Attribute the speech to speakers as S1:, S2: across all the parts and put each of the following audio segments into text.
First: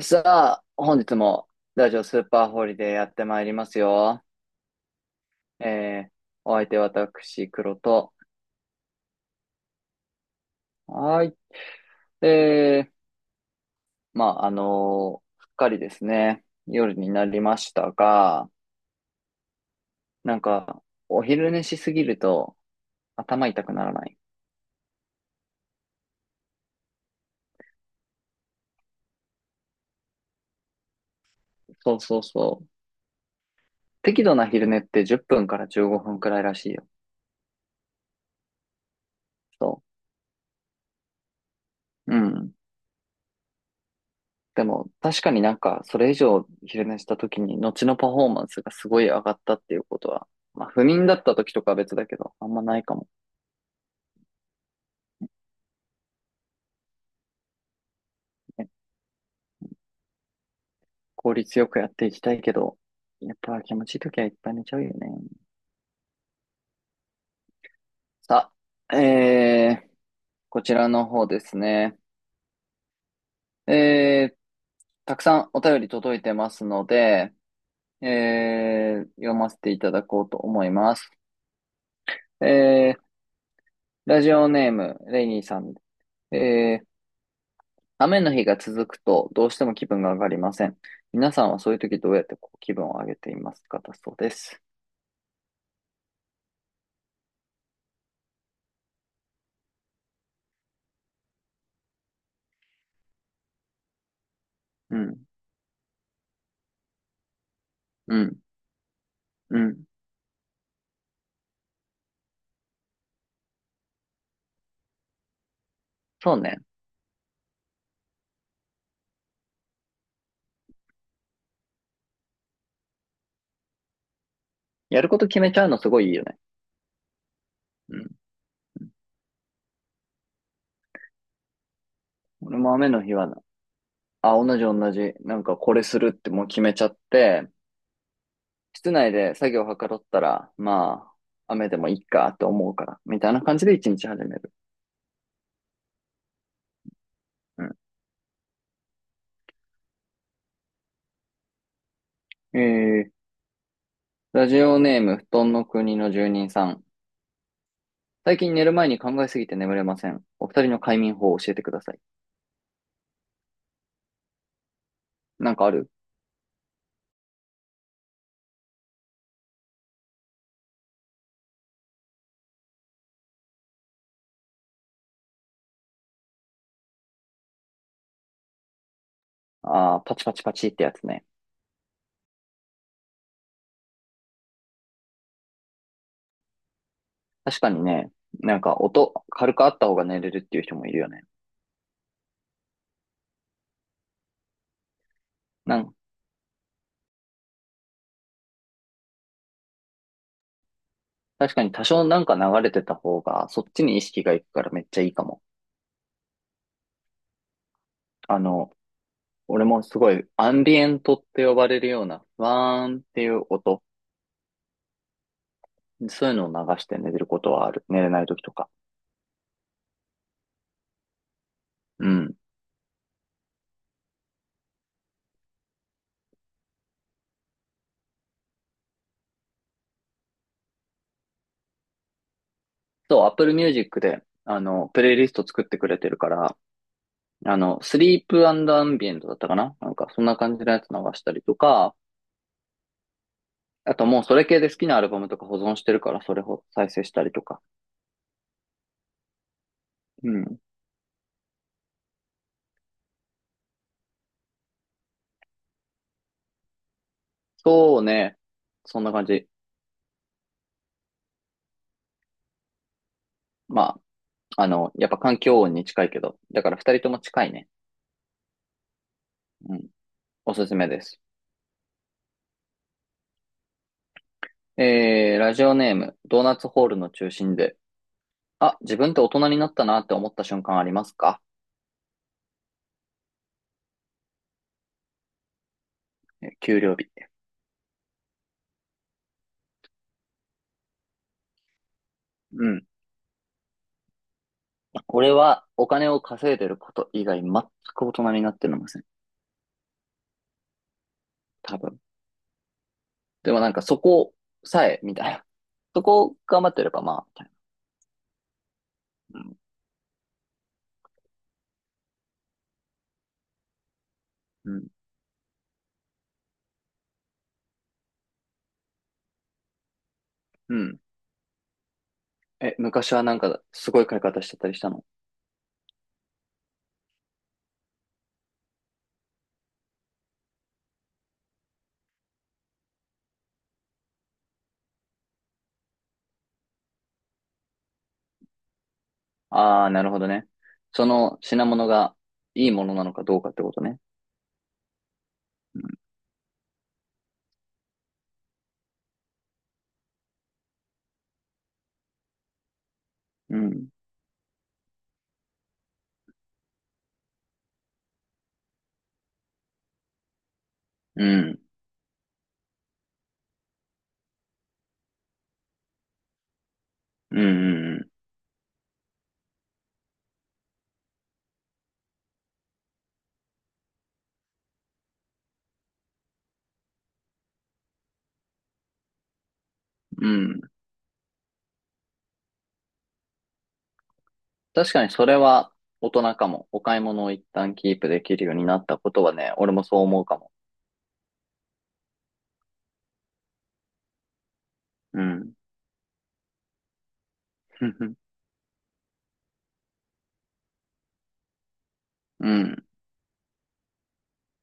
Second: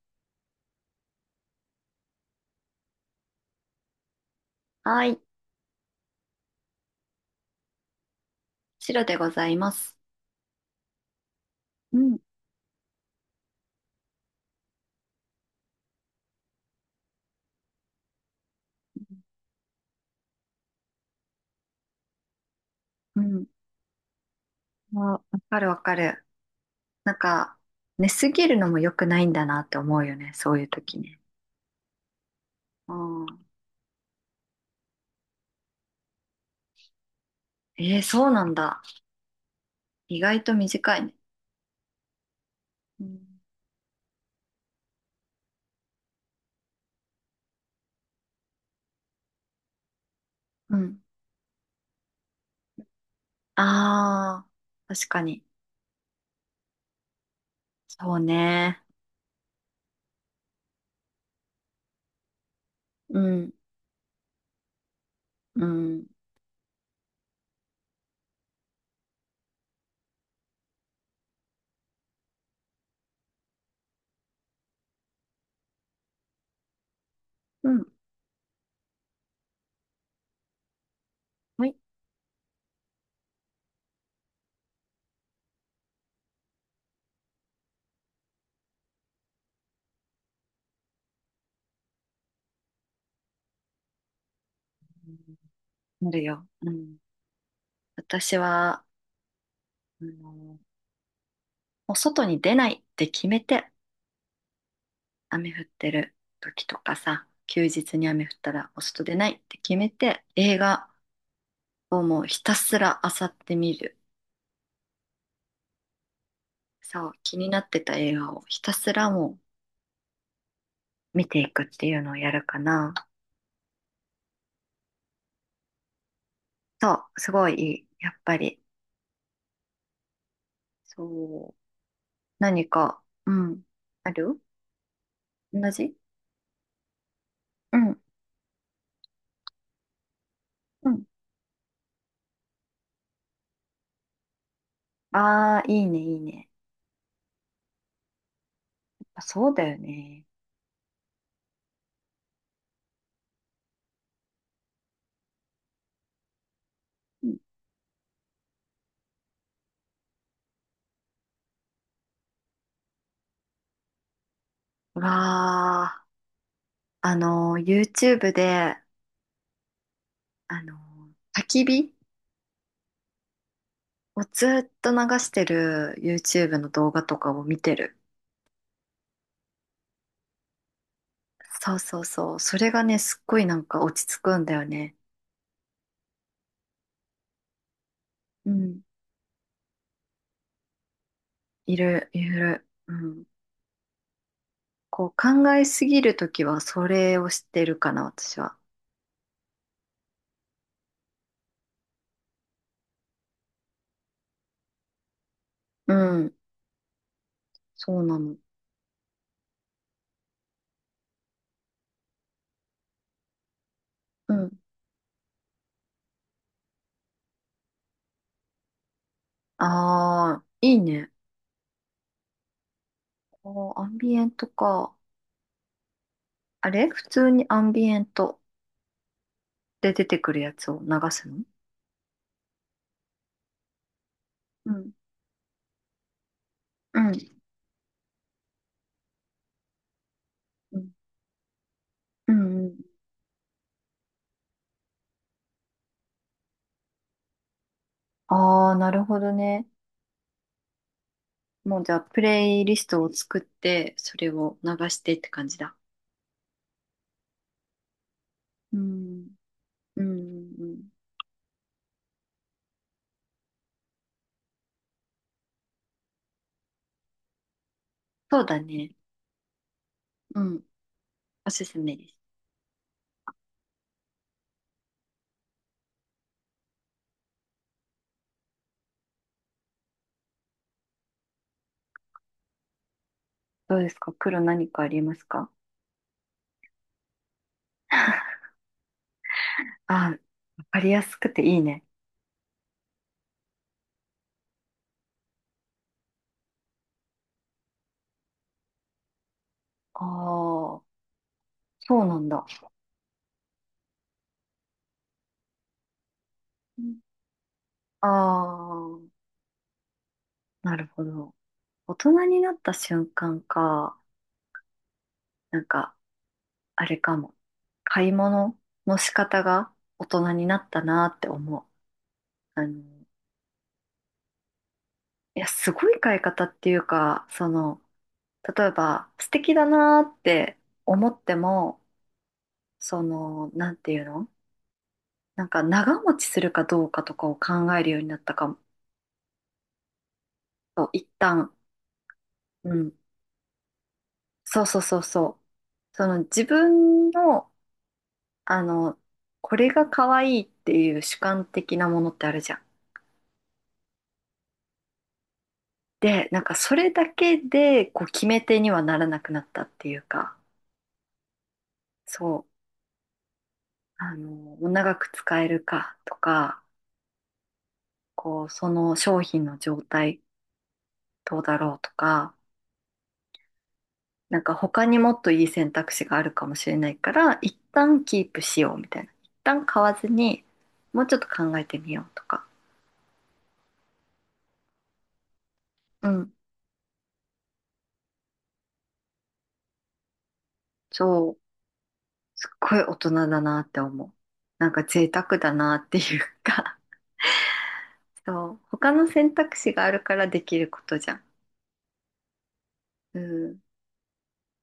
S1: さあ、本日もラジオスーパーホリデーやってまいりますよ。
S2: はい、
S1: えー、お相手私、黒と。
S2: 白でございます。
S1: はーい。
S2: うん。
S1: すっかりですね、夜になりましたが、なんか、お昼寝しすぎると
S2: うん、
S1: 頭痛くならない？
S2: わかるわかる。なんか、寝すぎるのも良くないんだなって思うよね、そういう時ね。
S1: そうそうそう。
S2: ああ、
S1: 適度な昼寝って10分から15分くらいらしいよ。
S2: そうなんだ。
S1: そ
S2: 意外と短いね。
S1: う。うん。
S2: うん。
S1: でも、確かにそれ以上昼寝した時に、後のパフォーマンスがすごい上がったっていうことは、まあ、
S2: う
S1: 不
S2: ん。
S1: 眠だった時とかは別だけど、あんまないかも
S2: ああ、確かに。そう
S1: ね。
S2: ね。
S1: 効率よくやっていきたいけど、
S2: う
S1: やっ
S2: ん、
S1: ぱ気持ちいい時はいっぱい寝ちゃうよね。
S2: うん、
S1: さあ、えー、こちらの方ですね。えー、たくさんお便り届いてますので、
S2: うん。
S1: 読ませていただこうと思います。
S2: はい。
S1: えー、ラジオネーム、レイニーさん。えー、雨の日が続くとどうしても気分が上がりません。皆さんはそういう時どうやってこう気分を上げていますかだそうです。
S2: うん、なるよ。うん。私は、もう外に出ないって決めて、
S1: うん、
S2: 雨降ってる時とかさ、休日に
S1: う
S2: 雨降っ
S1: ん、
S2: たらお外出ないって
S1: う
S2: 決
S1: ん。
S2: めて、映画をもうひたすら漁ってみる。
S1: そうね。
S2: そう、気になってた映画をひたすら見ていくっていうのをやるかな。
S1: やること決めちゃうのすごいいいよね。
S2: そう、すごいいい。
S1: う
S2: やっ
S1: ん。
S2: ぱり。そう。
S1: 俺
S2: 何
S1: も雨
S2: か、
S1: の日は
S2: う
S1: な、
S2: ん。あ
S1: あ、
S2: る。
S1: 同じ。なんか
S2: 同
S1: これ
S2: じ。
S1: するってもう決めちゃって、
S2: うん。
S1: 室内で作業はかどったら、
S2: うん。
S1: まあ、雨でもいいかって思うから、みたいな感じで一日始める。
S2: ああ、いいね、いいね。
S1: う
S2: あ、そうだよね。
S1: ん。ラジオネーム、布団の国の住人さん。
S2: うん。
S1: 最近寝る前に考えすぎて眠れません。お二人の快眠法を教えてください。
S2: う
S1: なんかあ
S2: わ
S1: る？
S2: あ、YouTube で、あの焚き火もうずっと流してる YouTube の動画とかを見てる。
S1: ああー、パチパチパチってやつね。
S2: そうそうそう。それがね、すっごいなんか落ち着くんだよね。
S1: 確かにね、
S2: う
S1: なんか
S2: ん。
S1: 音、軽くあった方が寝れるっていう人もいるよね。
S2: いる、いる。うん。こう考え
S1: な
S2: す
S1: ん、
S2: ぎるときはそれをしてるかな、私は。
S1: 確かに多少なんか流れてた方が、そっちに意識がいくからめっちゃいいかも。
S2: うん。そうなの。
S1: あの、俺もすごいアンビエントって呼ばれるような、ふわーんっていう音、
S2: うん。
S1: そういうのを流して寝れることはある。寝れない時とか。
S2: ああ、いいね。
S1: うん。
S2: おー、アンビエントか。あれ普通にアンビエントで出てくるやつを流すの？
S1: そう、Apple Music で、
S2: うん。
S1: プレイリスト作ってくれてるから、
S2: うん。
S1: スリープアンビエントだったかななんか、そんな感じの
S2: う
S1: やつ
S2: ん。
S1: 流したりとか、
S2: うん。
S1: あともうそれ系で好きなアルバムとか保存してるから、それを再生したりとか。
S2: ああ、なるほどね。
S1: うん。
S2: もうじゃあ、プレイリストを作って、それを流してって感じだ。
S1: そうね。
S2: う
S1: そんな感
S2: ん。
S1: じ。
S2: うん。うん、
S1: まやっぱ環境音に近いけど、だから二人とも近いね。
S2: そうだね。
S1: うん。
S2: う
S1: お
S2: ん。
S1: すすめです。
S2: おすすめです。
S1: ラジオネーム、ドーナツホールの中心で、あ、自分って大人になったなって思った瞬間ありますか？
S2: どうですか、黒、何かありますか？
S1: 給料日。
S2: あ、わかりやすくていいね。
S1: うん。俺はお金を稼いでること以外全く大人になってません。
S2: ああ。
S1: 多分。
S2: そうなんだ。
S1: でもなんかそこさえ、みたいな。そこを頑張ってればまあ、みたい
S2: ああー。
S1: な。うん。
S2: なるほど。大人になった瞬間か、
S1: うん。
S2: なんか、あれかも。買い物の仕方が大人になっ
S1: う
S2: た
S1: ん。
S2: なって思う。あ
S1: え、
S2: の、
S1: 昔はなんかすごい買い方してたりしたの？
S2: いや、すごい買い方っていうか、その、例えば、素敵だなーって思っても、その、なんていうの、なんか長持ちするかどうかとかを考えるようになったかも。
S1: ああー、なるほどね。
S2: そう、
S1: そ
S2: 一
S1: の
S2: 旦、
S1: 品物がいい
S2: う
S1: も
S2: ん。
S1: のなのかどうかってことね。
S2: そうそうそうそう。
S1: うん。
S2: その自分の、あの、これが可愛いっていう主観的なものってあるじゃん。
S1: うん。
S2: で、なんかそれだけで、こう決め手にはならなくなったっていうか、
S1: うん。
S2: そう、長く使えるかとか、
S1: うん。うん。
S2: こう、その商品の状態、どうだろうとか、なんか他にもっといい選択肢があるかもしれないから、一旦キープしようみたいな。一旦買わず
S1: う
S2: に、
S1: ん。
S2: もうちょっと考えてみようとか。
S1: 確かにそれは
S2: う
S1: 大
S2: ん。
S1: 人かも。お買い物を一旦キープできるようになったことはね、俺もそう思うかも。
S2: そう。すっごい大人だなって思う。なんか贅
S1: う
S2: 沢だ
S1: ん。
S2: なっていうか。 そう。他の選択肢があるからできることじゃん。
S1: うん。
S2: うん。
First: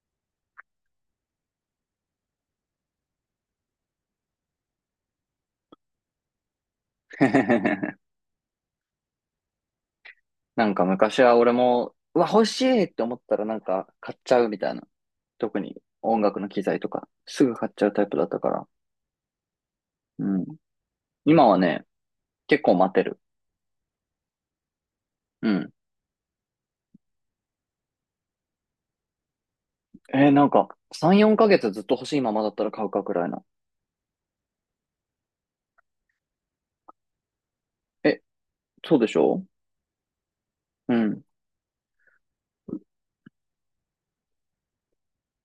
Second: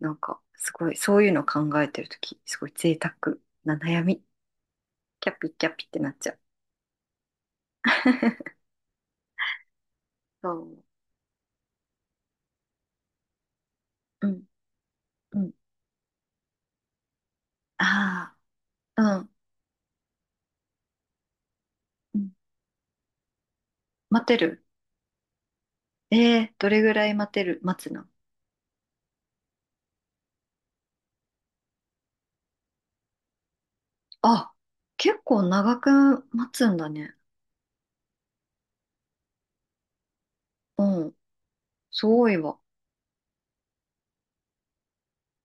S2: なんか、すごい、そういうの考えてるとき、すごい贅沢な悩み。キャピキャピってなっちゃう。そ
S1: なん
S2: う。
S1: か昔は俺も、うわ、欲しいって思ったらなんか買っ
S2: う
S1: ちゃ
S2: ん。
S1: うみたいな。
S2: うん。
S1: 特に音楽の機材とか、すぐ買っちゃうタイプだっ
S2: あ
S1: たから。
S2: あ。うん。
S1: うん。今はね、
S2: うん、
S1: 結構待てる。
S2: 待てる。
S1: うん。
S2: えー、どれぐらい待てる、待つの？
S1: 3、4ヶ月ずっと欲しいままだったら買うかくらいな。
S2: あ、結構長く待つんだね。
S1: え、そうでしょ？
S2: う
S1: う
S2: ん、
S1: ん。
S2: すごいわ。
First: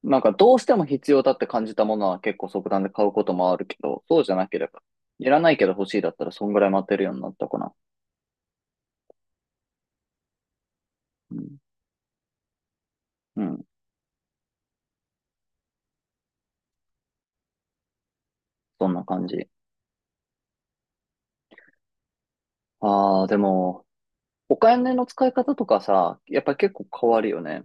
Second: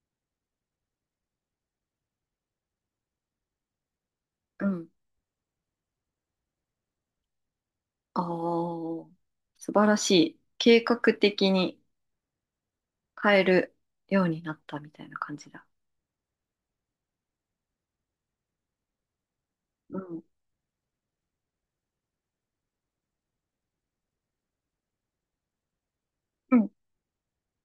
S1: なんか、どうしても必要だって感じたものは結構即断で買うこともあるけど、そうじゃなけ
S2: う
S1: れば、
S2: ん。
S1: いらないけど欲しいだったらそんぐらい待てるようになったかな。
S2: ああ、素晴らしい。計画
S1: う
S2: 的
S1: ん。
S2: に変
S1: う
S2: え
S1: ん。
S2: るようになったみたいな感じだ。
S1: そんな感じ。
S2: うん。
S1: ああ、でも、お金の使い方とかさ、やっぱ
S2: う
S1: り
S2: ん。
S1: 結構変わるよね。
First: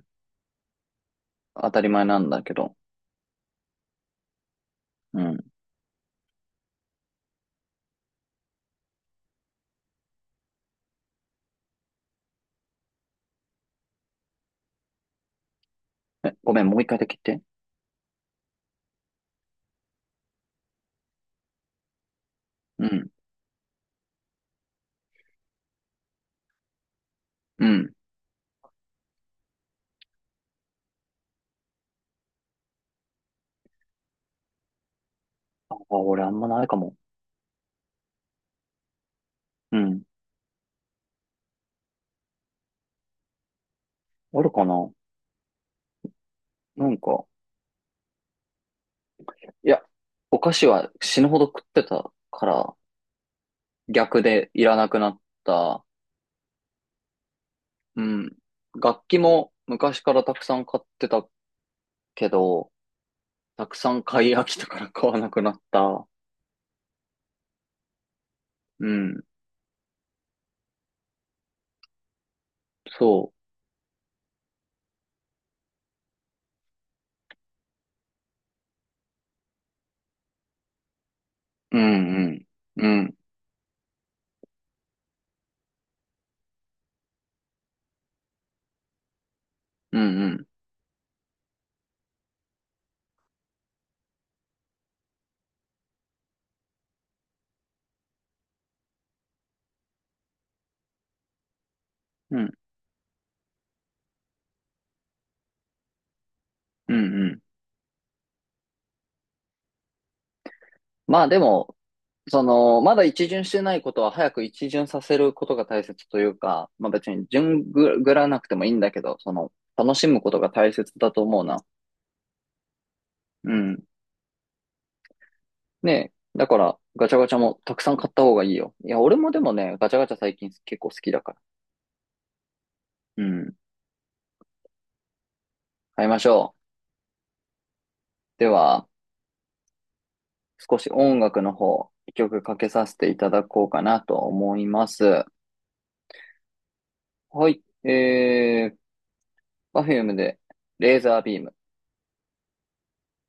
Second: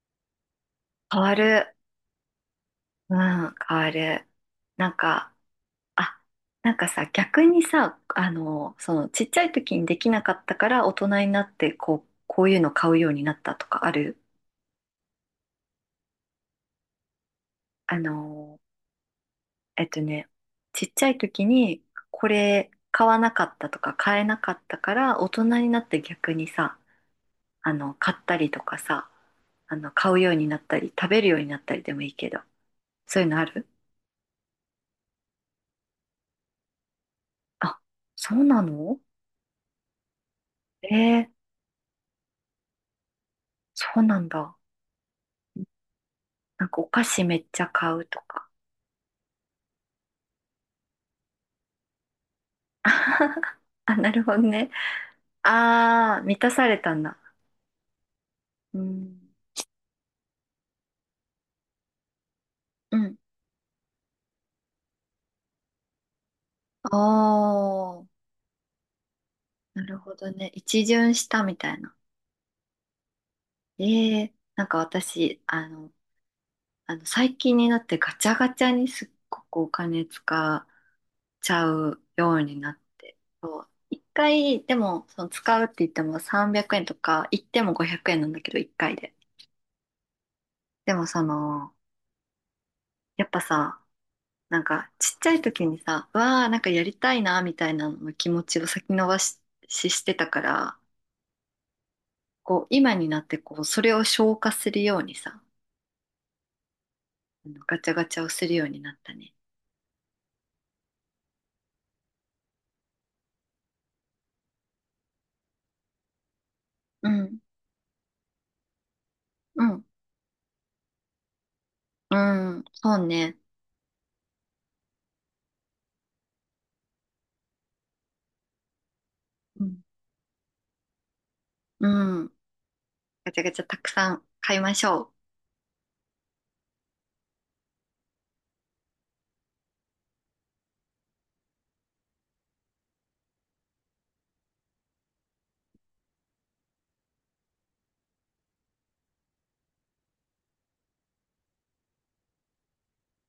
S2: 変わ
S1: 当
S2: る。
S1: たり前なんだけど。
S2: うん、変わる。なん
S1: う
S2: か、
S1: ん。
S2: あ、なんかさ、逆にさ、その、ちっちゃい時にできなかったから、大人になって、こう、こういうの買うようになったとかある？
S1: え、ごめん、もう一回だけ言って。
S2: あのえっとね、ちっちゃい時にこれ
S1: う
S2: 買
S1: ん。
S2: わなかったとか買えなかったから大人になって逆にさ、
S1: うん。
S2: 買ったりとかさ、買うようになったり食べるようになったりでもいいけど、そういうのある？
S1: あ、俺あんまないかも。
S2: あ、そうなの？
S1: うん。
S2: えー、そうなん
S1: ある
S2: だ。
S1: かな？
S2: なんかお
S1: なん
S2: 菓子
S1: か、
S2: めっちゃ買うとか。
S1: いや、お菓子は死ぬほど食ってたから、
S2: あ、なる
S1: 逆
S2: ほど
S1: でい
S2: ね。
S1: らなくなった。
S2: ああ、満たされたんだ。
S1: うん。
S2: う
S1: 楽器
S2: ん。
S1: も昔からたくさん買ってたけど、
S2: うん。
S1: たくさん買い飽きたから買わなくなった。
S2: おー、
S1: うん。
S2: なるほどね。一巡したみたいな。
S1: そ
S2: ええ、なんか私、あの最近になってガチャガチャにすっごくお金使っちゃ
S1: う。う
S2: う
S1: ん
S2: ようになっ
S1: うん。うん。
S2: て、そう一回、でも、その使うって言っても300円とか、行っても500円なんだけど、一回で。
S1: うんうん。
S2: でもその、やっぱさ、なんかちっちゃい時にさ、うわあ、なんかやりたいな、みたいなの気持ちを先延ばし、ししてたから、
S1: うん。
S2: こう、今になってこう、それを消化するようにさ、
S1: うんうん。
S2: あのガチャガチャをするようになったね。
S1: まあでも、その、まだ一巡してないことは早く一巡させることが大切というか、まあ
S2: う
S1: 別に
S2: ん。
S1: 順ぐぐらなくてもいいんだけど、その、
S2: うん、
S1: 楽しむことが大切だと思うな。
S2: うん、そうね。
S1: うん。ねえ。だから、ガチャガチャもたくさん買った方がいいよ。いや、俺もでも
S2: う
S1: ね、
S2: ん、
S1: ガチャガチャ最近結構好きだから。
S2: うん。
S1: う
S2: ガチャガ
S1: ん。
S2: チャたくさん買いましょう。
S1: 買いましょう。では、少し音楽の方、一曲かけさせていただこうかなと思います。はい。えー、Perfume で、レーザービーム。